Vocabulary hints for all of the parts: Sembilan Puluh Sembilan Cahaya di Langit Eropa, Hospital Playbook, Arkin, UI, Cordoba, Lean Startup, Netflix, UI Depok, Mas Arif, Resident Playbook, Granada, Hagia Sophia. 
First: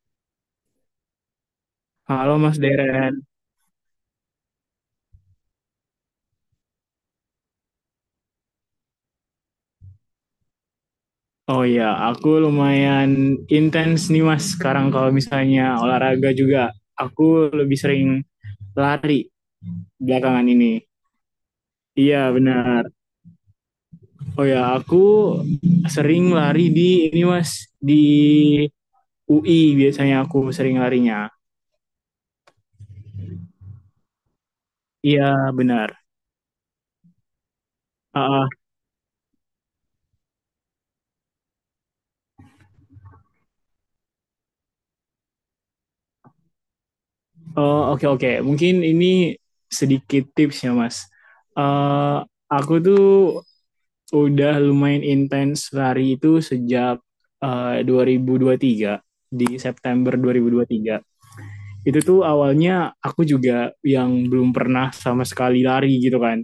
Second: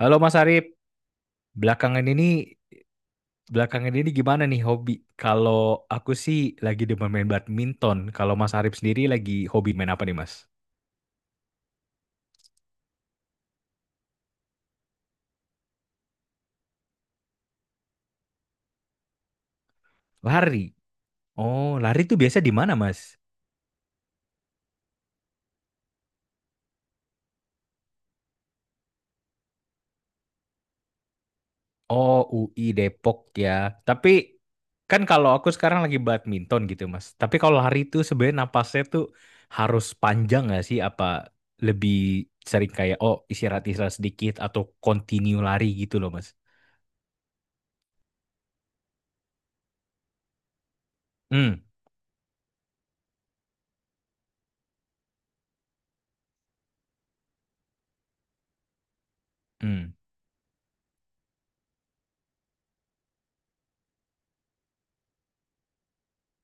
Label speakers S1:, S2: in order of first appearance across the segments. S1: Halo Mas Arif, belakangan
S2: Halo
S1: ini
S2: Mas Deren.
S1: belakangan ini gimana nih hobi? Kalau aku sih lagi demen main badminton. Kalau Mas Arif sendiri lagi hobi main apa nih Mas?
S2: Oh iya, aku lumayan intens nih Mas sekarang kalau misalnya olahraga juga. Aku lebih sering lari belakangan
S1: Lari.
S2: ini.
S1: Oh, lari tuh
S2: Iya
S1: biasa di mana
S2: benar.
S1: Mas?
S2: Oh ya, aku sering lari di ini Mas, di UI biasanya aku sering larinya.
S1: Oh, UI Depok ya. Tapi kan kalau aku
S2: Iya
S1: sekarang
S2: benar.
S1: lagi badminton gitu Mas. Tapi kalau lari tuh sebenarnya
S2: Ah, ah.
S1: napasnya tuh harus panjang nggak sih? Apa lebih sering kayak oh istirahat istirahat sedikit atau continue lari gitu loh Mas?
S2: Oh, oke, oke. Mungkin ini sedikit tips ya Mas.
S1: Hmm,
S2: Eh, aku tuh udah lumayan intens lari itu sejak 2023 di
S1: hmm,
S2: September 2023. Itu tuh awalnya aku juga yang belum pernah sama sekali lari gitu kan.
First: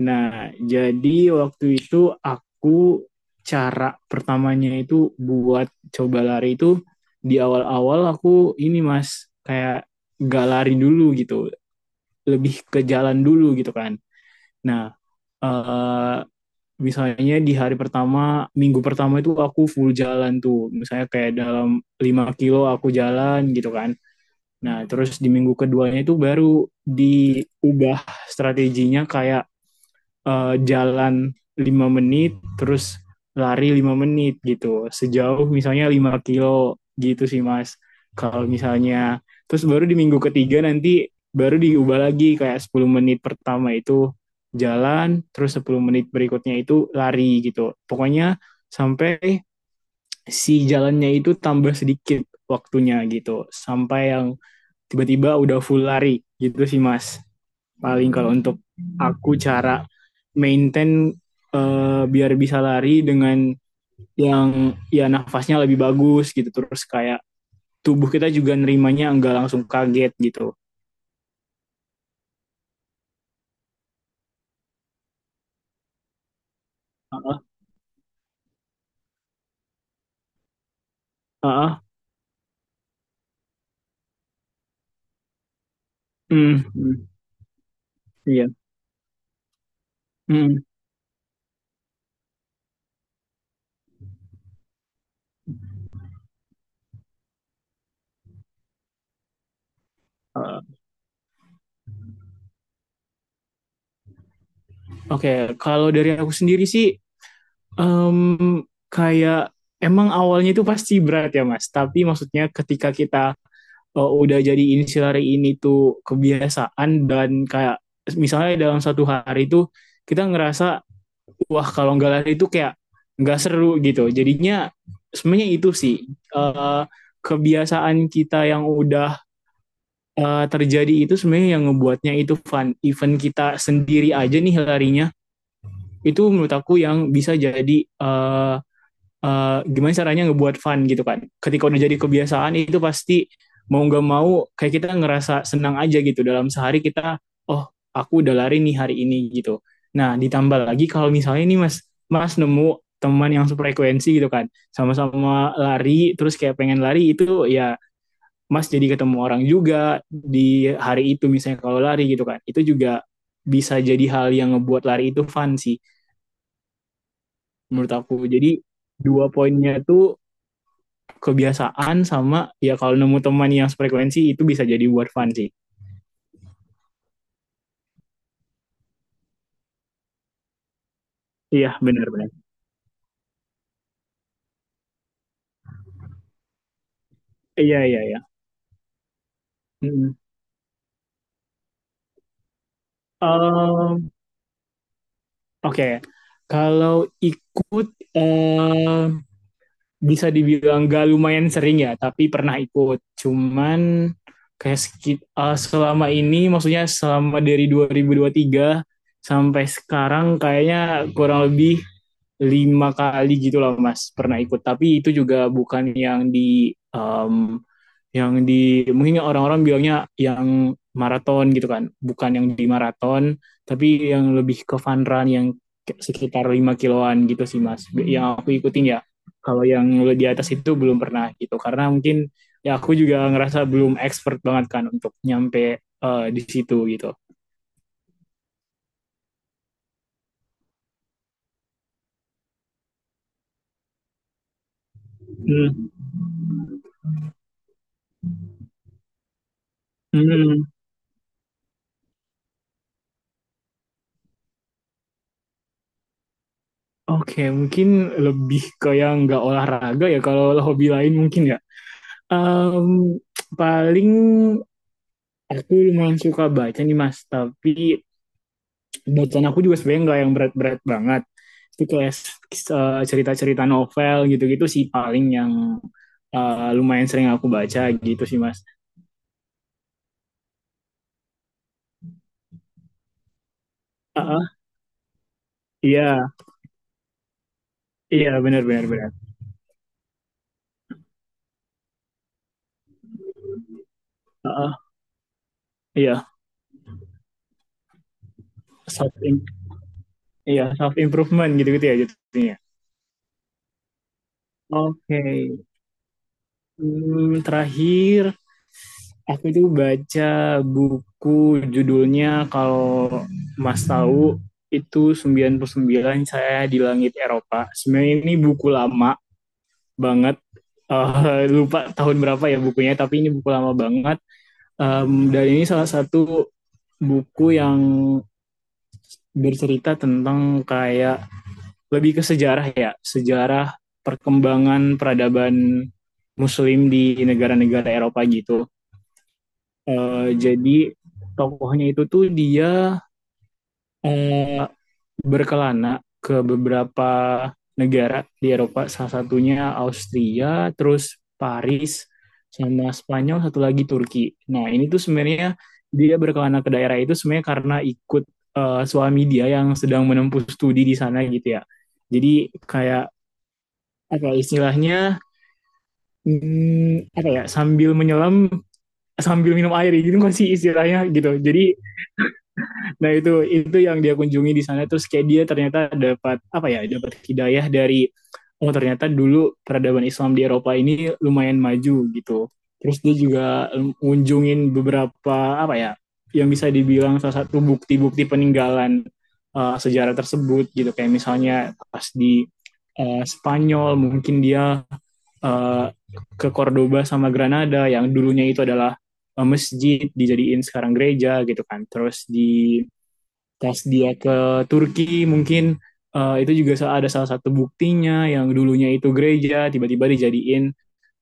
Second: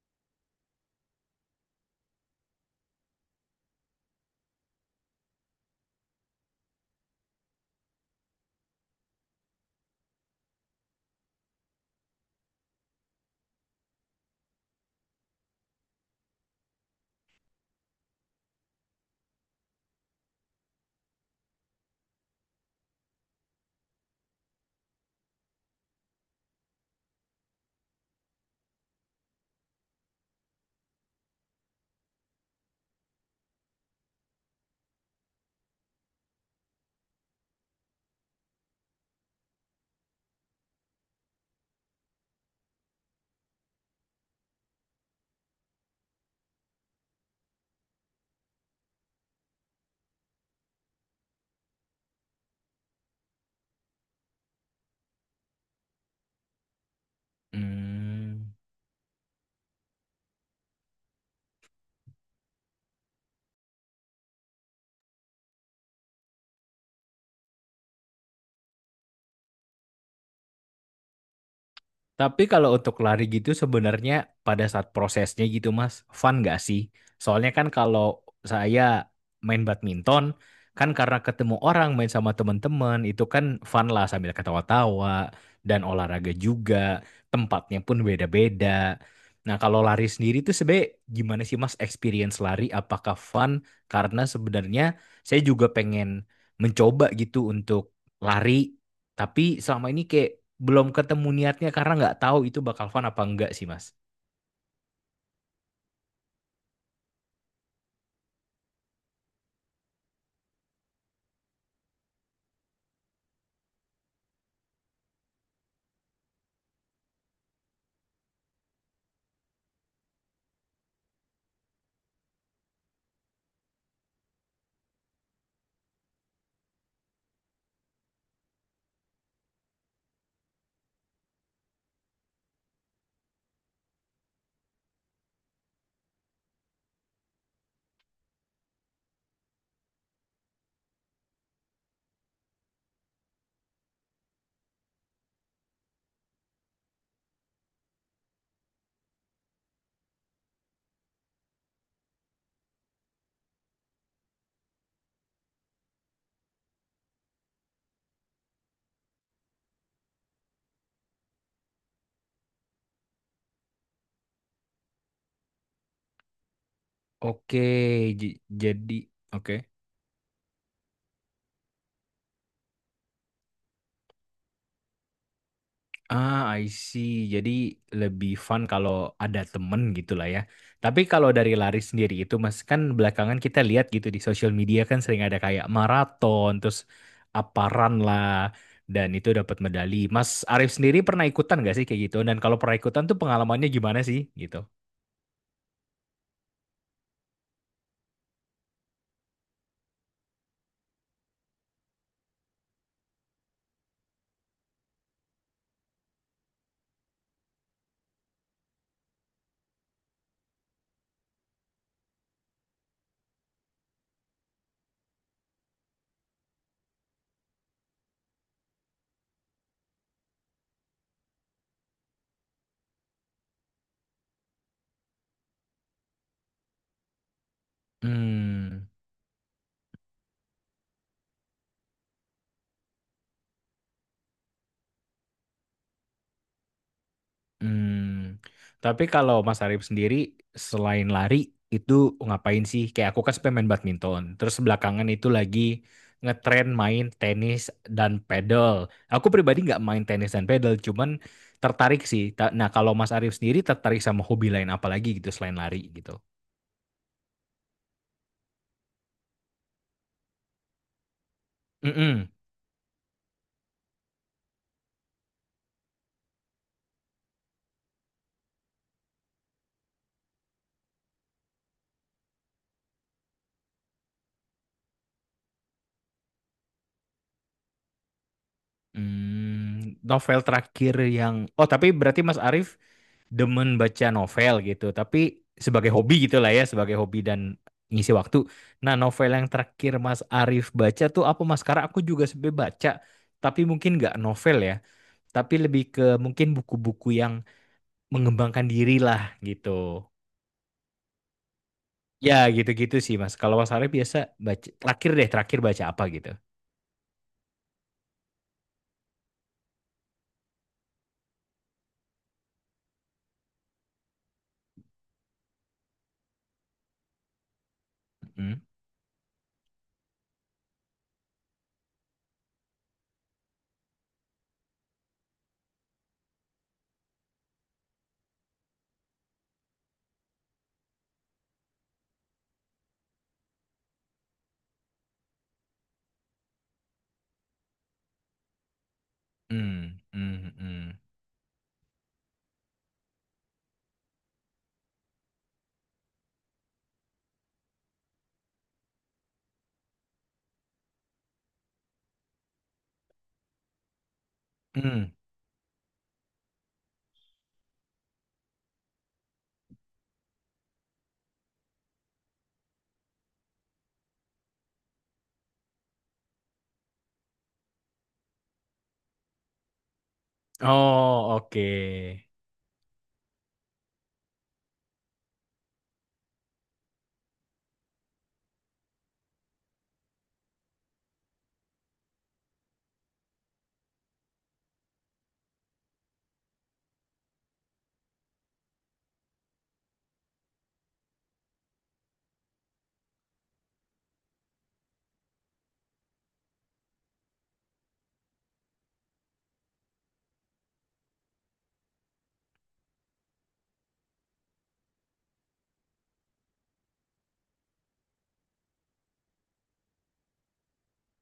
S2: Nah, jadi waktu itu aku cara pertamanya itu buat coba lari itu di awal-awal aku ini Mas kayak gak lari dulu gitu, lebih ke jalan dulu gitu kan. Nah, eh misalnya di hari pertama, minggu pertama itu aku full jalan tuh. Misalnya kayak dalam 5 kilo aku jalan gitu kan. Nah, terus di minggu keduanya itu baru diubah strateginya kayak jalan 5 menit terus lari 5 menit gitu. Sejauh misalnya 5 kilo gitu sih Mas. Kalau misalnya terus baru di minggu ketiga nanti baru diubah lagi kayak 10 menit pertama itu jalan, terus 10 menit berikutnya itu lari gitu. Pokoknya sampai si jalannya itu tambah sedikit waktunya gitu. Sampai yang tiba-tiba udah full lari gitu sih Mas, paling kalau
S1: hmm.
S2: untuk aku cara maintain biar bisa lari dengan yang ya nafasnya lebih bagus gitu terus kayak tubuh kita juga nerimanya nggak langsung kaget gitu.
S1: Tapi kalau untuk lari gitu sebenarnya pada saat prosesnya gitu Mas, fun gak sih?
S2: Heeh,
S1: Soalnya kan kalau saya main badminton, kan karena ketemu
S2: heeh.
S1: orang main sama teman-teman, itu kan fun lah sambil ketawa-tawa dan olahraga
S2: Mm,
S1: juga,
S2: mm,
S1: tempatnya pun
S2: iya.
S1: beda-beda. Nah, kalau lari sendiri itu
S2: Mm.
S1: sebenarnya gimana sih Mas experience lari? Apakah fun? Karena sebenarnya saya juga pengen mencoba gitu untuk lari, tapi selama ini kayak
S2: Heeh.
S1: belum ketemu niatnya karena nggak tahu itu bakal fun apa enggak sih Mas.
S2: Oke, okay. Kalau dari aku sendiri sih, Em, kayak emang awalnya itu pasti berat ya Mas, tapi maksudnya ketika kita udah jadi insilari ini tuh kebiasaan dan kayak misalnya dalam satu hari itu kita ngerasa wah kalau nggak lari itu kayak nggak seru gitu. Jadinya sebenarnya itu sih, eh, kebiasaan kita yang udah terjadi itu sebenarnya yang ngebuatnya itu fun. Even kita sendiri aja nih larinya itu menurut aku yang bisa jadi eh, gimana caranya ngebuat fun gitu kan. Ketika udah jadi kebiasaan itu pasti mau nggak mau kayak kita ngerasa senang aja gitu dalam sehari kita oh aku udah lari nih hari ini gitu. Nah ditambah lagi kalau misalnya nih mas mas nemu teman yang sefrekuensi gitu kan sama-sama lari terus kayak pengen lari itu ya mas jadi ketemu orang juga di hari itu misalnya kalau lari gitu kan itu juga bisa jadi hal yang ngebuat lari itu fun sih
S1: Oke,
S2: menurut aku, jadi
S1: jadi
S2: dua
S1: oke.
S2: poinnya itu kebiasaan sama ya kalau nemu teman yang frekuensi itu bisa jadi buat fun sih.
S1: Ah, I see. Jadi lebih fun kalau ada temen gitu lah ya. Tapi kalau dari lari
S2: Iya,
S1: sendiri
S2: benar-benar.
S1: itu Mas kan belakangan kita lihat gitu di sosial media kan sering ada kayak maraton, terus apa
S2: Iya,
S1: run
S2: iya, iya.
S1: lah dan itu dapat medali.
S2: mm
S1: Mas Arif sendiri pernah ikutan nggak sih kayak gitu? Dan kalau pernah ikutan tuh pengalamannya gimana
S2: Um,
S1: sih gitu?
S2: Oke, kalau ikut eh, bisa dibilang gak lumayan sering ya, tapi pernah ikut. Cuman kayak selama ini, maksudnya selama dari dua ribu tiga sampai sekarang kayaknya kurang lebih 5 kali gitu loh Mas pernah ikut. Tapi itu juga bukan yang di em, yang di mungkin orang-orang bilangnya yang maraton gitu kan, bukan yang di maraton tapi yang lebih ke fun run yang sekitar 5 kiloan gitu sih mas yang aku
S1: Hmm.
S2: ikutin ya. Kalau yang di atas itu belum pernah gitu karena mungkin ya aku juga ngerasa belum expert banget kan untuk nyampe di situ gitu
S1: Hmm, tapi kalau Mas Arif sendiri selain lari itu ngapain sih? Kayak aku kan suka main badminton. Terus belakangan itu lagi
S2: hmm.
S1: ngetren main tenis dan pedal. Aku pribadi nggak main tenis dan
S2: Hmm.
S1: pedal, cuman tertarik sih. Nah, kalau Mas Arif sendiri tertarik sama hobi lain apa lagi gitu selain lari gitu?
S2: Oke, okay, mungkin lebih ke yang nggak olahraga ya. Kalau hobi lain mungkin ya.
S1: Mm-mm.
S2: Um, paling aku lumayan suka baca nih Mas, tapi bacaan aku juga sebenarnya nggak yang berat-berat banget. Itu kayak cerita-cerita novel gitu-gitu sih paling yang lumayan sering aku baca gitu sih Mas.
S1: Hmm, novel terakhir yang oh, tapi berarti Mas Arif demen baca
S2: Heeh,
S1: novel gitu, tapi sebagai hobi
S2: iya,
S1: gitu lah ya, sebagai hobi dan ngisi
S2: iya
S1: waktu.
S2: benar-benar
S1: Nah,
S2: benar.
S1: novel yang terakhir Mas Arif baca tuh apa Mas? Karena aku juga sebenarnya baca, tapi mungkin nggak novel
S2: Heeh,
S1: ya, tapi lebih ke
S2: iya,
S1: mungkin buku-buku yang mengembangkan diri
S2: self
S1: lah gitu.
S2: iya, self improvement gitu-gitu ya
S1: Ya,
S2: jadinya.
S1: gitu-gitu sih Mas. Kalau Mas Arif biasa baca terakhir
S2: Oke.
S1: deh, terakhir baca apa gitu?
S2: Terakhir aku itu baca buku judulnya, kalau Mas tahu, itu 99 saya di langit Eropa. Sebenarnya ini
S1: Hmm,
S2: buku lama banget. Lupa tahun berapa ya bukunya, tapi ini buku lama banget. Dan ini salah satu buku yang bercerita tentang kayak lebih ke sejarah ya, sejarah perkembangan peradaban Muslim di negara-negara Eropa gitu.
S1: hmm,
S2: Uh,
S1: hmm, hmm.
S2: jadi tokohnya itu tuh dia uh, berkelana ke beberapa negara di Eropa, salah satunya Austria, terus Paris, sama Spanyol, satu lagi Turki. Nah ini tuh
S1: Hmm.
S2: sebenarnya dia berkelana ke daerah itu sebenarnya karena ikut suami dia yang sedang menempuh studi di sana gitu ya. Jadi kayak apa ya istilahnya, apa ya, sambil menyelam sambil minum air gitu kan sih istilahnya gitu.
S1: Oh,
S2: Jadi,
S1: oke.
S2: Nah, itu yang dia kunjungi di sana, terus kayak dia ternyata dapat apa ya, dapat hidayah dari oh ternyata dulu peradaban Islam di Eropa ini lumayan maju gitu. Terus dia juga ngunjungin beberapa apa ya yang bisa dibilang salah satu bukti-bukti peninggalan sejarah tersebut gitu kayak misalnya pas di Spanyol mungkin dia uh, ke Cordoba sama Granada yang dulunya itu adalah masjid dijadiin sekarang gereja gitu kan. Terus pas dia ke Turki mungkin itu juga ada salah satu buktinya yang dulunya itu gereja tiba-tiba dijadiin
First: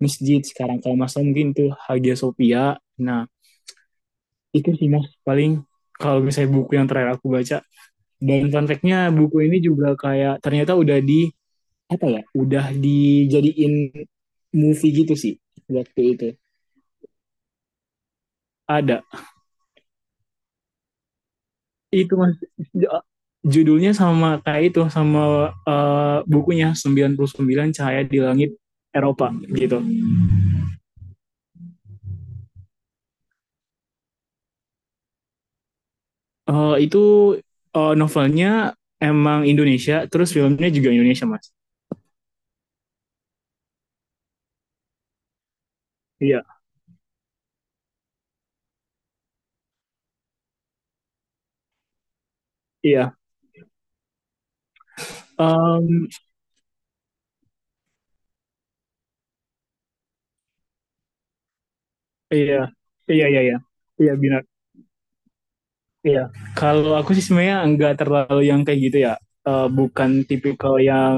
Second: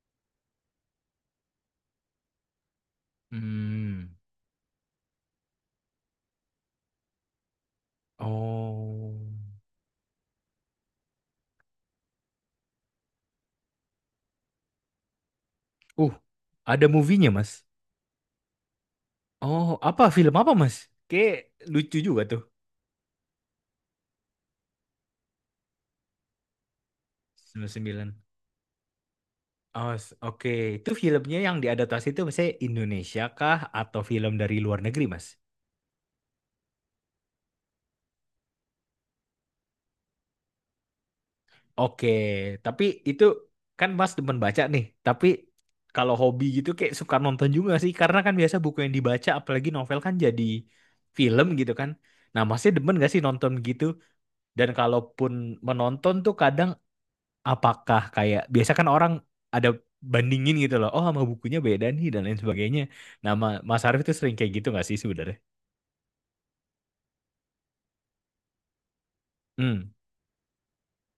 S2: masjid. Sekarang kalau Mas mungkin itu Hagia Sophia. Nah,
S1: Hmm.
S2: itu sih Mas paling kalau misalnya buku yang terakhir aku baca, dan fun fact-nya
S1: Oh.
S2: buku ini juga kayak ternyata udah di apa ya? Udah dijadiin movie gitu sih waktu
S1: Uh,
S2: itu.
S1: ada movie-nya, Mas.
S2: Ada
S1: Oh, apa film apa, Mas? Kayak lucu
S2: itu
S1: juga
S2: mas,
S1: tuh.
S2: judulnya sama kayak itu, sama bukunya, sembilan puluh
S1: sembilan.
S2: sembilan Cahaya
S1: sembilan.
S2: di Langit Eropa gitu.
S1: Oh, oke. Itu filmnya yang diadaptasi itu misalnya Indonesia kah atau film dari luar negeri, Mas?
S2: Itu novelnya emang Indonesia, terus filmnya juga Indonesia mas.
S1: Oke, tapi itu kan Mas demen baca nih. Tapi kalau
S2: Iya,
S1: hobi gitu kayak suka nonton juga sih karena kan biasa buku yang dibaca apalagi novel kan jadi film gitu kan. Nah, Masnya demen gak
S2: iya,
S1: sih nonton gitu? Dan kalaupun
S2: Em,
S1: menonton tuh kadang apakah kayak biasa kan orang ada bandingin gitu loh oh sama bukunya beda nih dan lain
S2: iya,
S1: sebagainya
S2: iya, iya,
S1: nama
S2: iya,
S1: Mas Arief
S2: iya,
S1: itu sering
S2: benar.
S1: kayak gitu nggak sih sebenarnya.
S2: Iya. Kalau aku sih sebenarnya nggak terlalu yang kayak gitu ya. Eh,
S1: Hmm,
S2: bukan tipikal yang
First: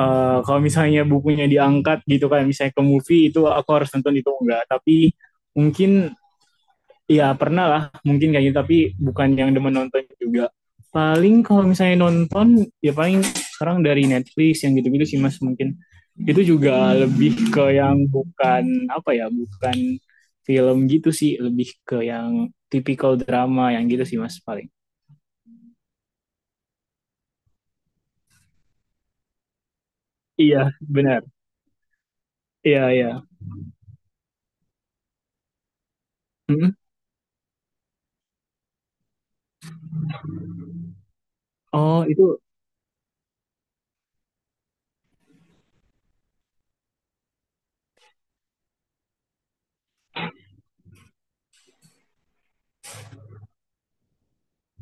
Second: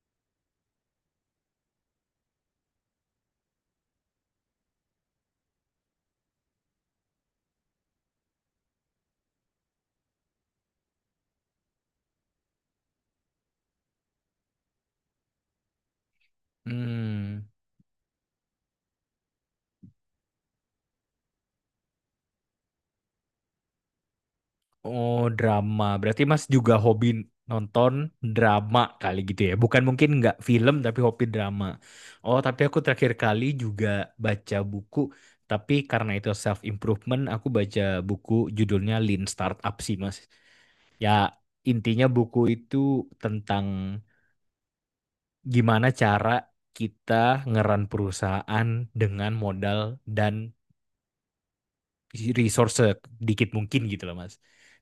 S2: kalau misalnya bukunya diangkat gitu kan, misalnya ke movie, itu aku harus nonton, itu enggak. Tapi mungkin iya pernah lah mungkin kayak gitu, tapi bukan yang demen nonton juga. Paling kalau misalnya nonton ya paling sekarang dari Netflix yang gitu-gitu sih mas, mungkin itu juga
S1: hmm.
S2: lebih ke yang bukan apa ya, bukan film gitu sih, lebih ke yang tipikal drama yang gitu sih mas paling.
S1: Oh, drama berarti Mas juga hobi nonton drama kali gitu ya bukan mungkin nggak
S2: Iya
S1: film tapi
S2: benar.
S1: hobi drama. Oh, tapi aku
S2: Iya, iya.
S1: terakhir kali juga baca buku tapi karena itu self
S2: Mm-mm.
S1: improvement aku baca buku judulnya Lean Startup sih Mas, ya intinya
S2: Oh
S1: buku
S2: itu,
S1: itu tentang gimana cara kita ngeran perusahaan dengan modal dan resource dikit mungkin gitu loh Mas.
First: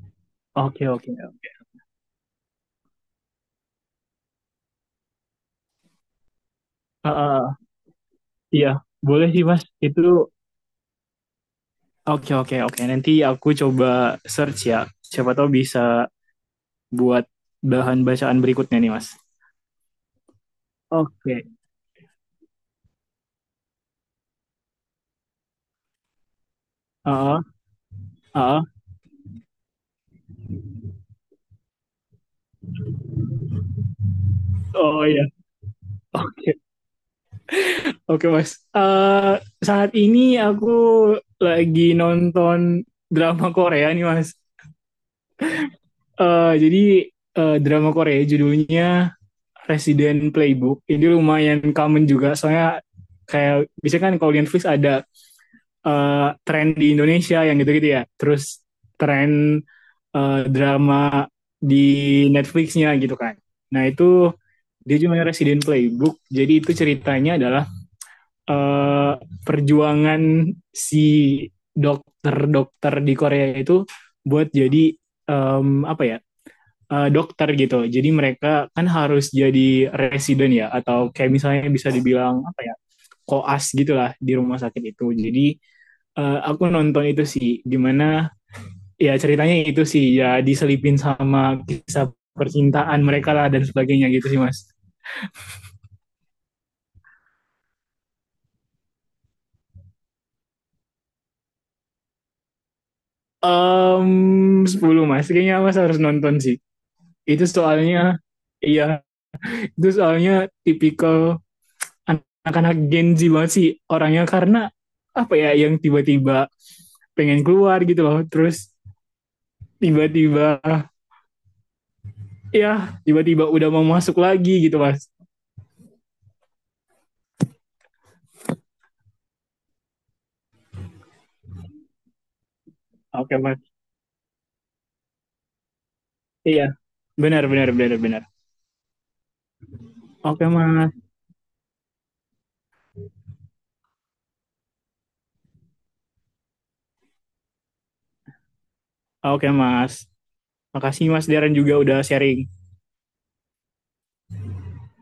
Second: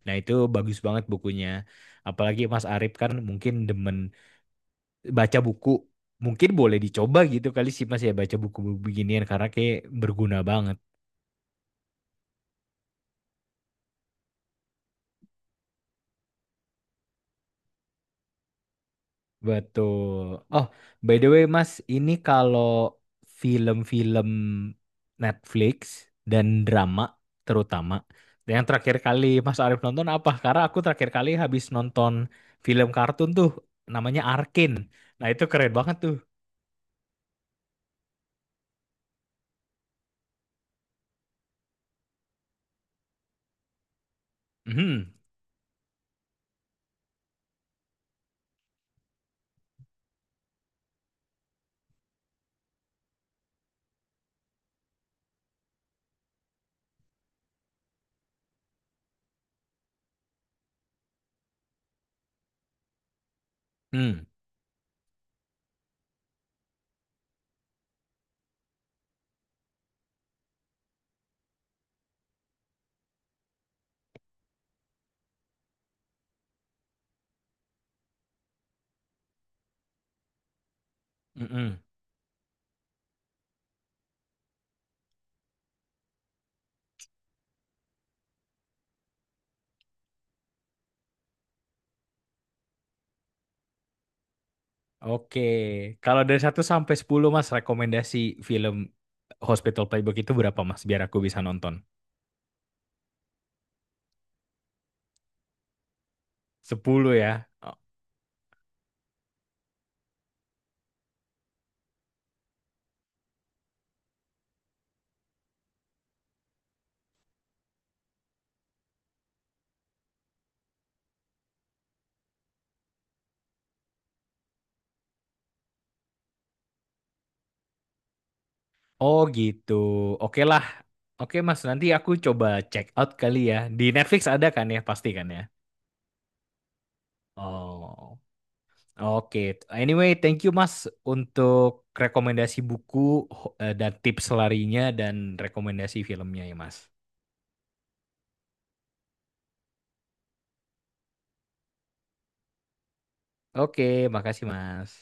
S1: Nah itu bagus
S2: oke,
S1: banget
S2: oke.
S1: bukunya. Apalagi Mas Arif kan mungkin demen baca buku. Mungkin boleh
S2: Ah,
S1: dicoba
S2: ah, ah.
S1: gitu kali sih Mas ya baca buku
S2: Iya
S1: beginian
S2: boleh sih
S1: karena
S2: mas
S1: kayak
S2: itu,
S1: berguna banget.
S2: oke, oke, oke, nanti aku coba search ya, siapa tahu bisa buat bahan bacaan berikutnya nih, Mas.
S1: Betul. Oh, by the
S2: Oke.
S1: way, Mas, ini kalau film-film Netflix dan drama
S2: Ah,
S1: terutama,
S2: ah.
S1: yang terakhir kali Mas Arif nonton apa? Karena aku terakhir kali habis nonton film kartun tuh, namanya Arkin.
S2: Oh iya.
S1: Nah, itu keren banget tuh.
S2: Oke. Oke, Mas. Eh, saat ini aku lagi nonton drama Korea nih, Mas.
S1: Mhm.
S2: Jadi drama Korea judulnya Resident Playbook. Ini lumayan common juga soalnya kayak biasanya kan kalau di Netflix ada eh, tren di Indonesia yang gitu-gitu ya. Terus tren drama di Netflixnya gitu kan. Nah,
S1: Hmm.
S2: Dia cuma resident playbook. Jadi itu ceritanya adalah eh, perjuangan si dokter-dokter di Korea itu buat jadi apa ya, dokter gitu. Jadi mereka kan harus jadi resident ya atau kayak misalnya
S1: Mhm.
S2: bisa dibilang apa ya, koas gitulah di rumah sakit itu. Jadi aku nonton itu sih, gimana ya, ceritanya itu sih ya diselipin sama kisah percintaan mereka lah dan sebagainya gitu sih mas.
S1: Oke. Kalau dari 1 sampai 10 Mas, rekomendasi film Hospital Playbook itu berapa, Mas? Biar aku bisa nonton.
S2: um 10 Mas, kayaknya Mas harus nonton sih.
S1: sepuluh
S2: Itu
S1: ya.
S2: soalnya, iya, itu soalnya tipikal anak-anak Gen Z banget sih orangnya, karena apa ya yang tiba-tiba pengen keluar gitu loh, terus tiba-tiba ya tiba-tiba udah mau masuk lagi gitu Mas.
S1: Oh gitu. Oke lah. Oke Mas, nanti aku coba check out
S2: Oke
S1: kali ya.
S2: Mas,
S1: Di Netflix ada kan ya, pasti kan ya.
S2: iya, benar benar benar
S1: Oh.
S2: benar.
S1: Oke. Anyway, thank
S2: Oke
S1: you Mas
S2: Mas,
S1: untuk rekomendasi buku dan tips larinya dan rekomendasi filmnya ya Mas.
S2: oke Mas, makasih Mas Darren juga udah sharing.
S1: Oke, makasih Mas.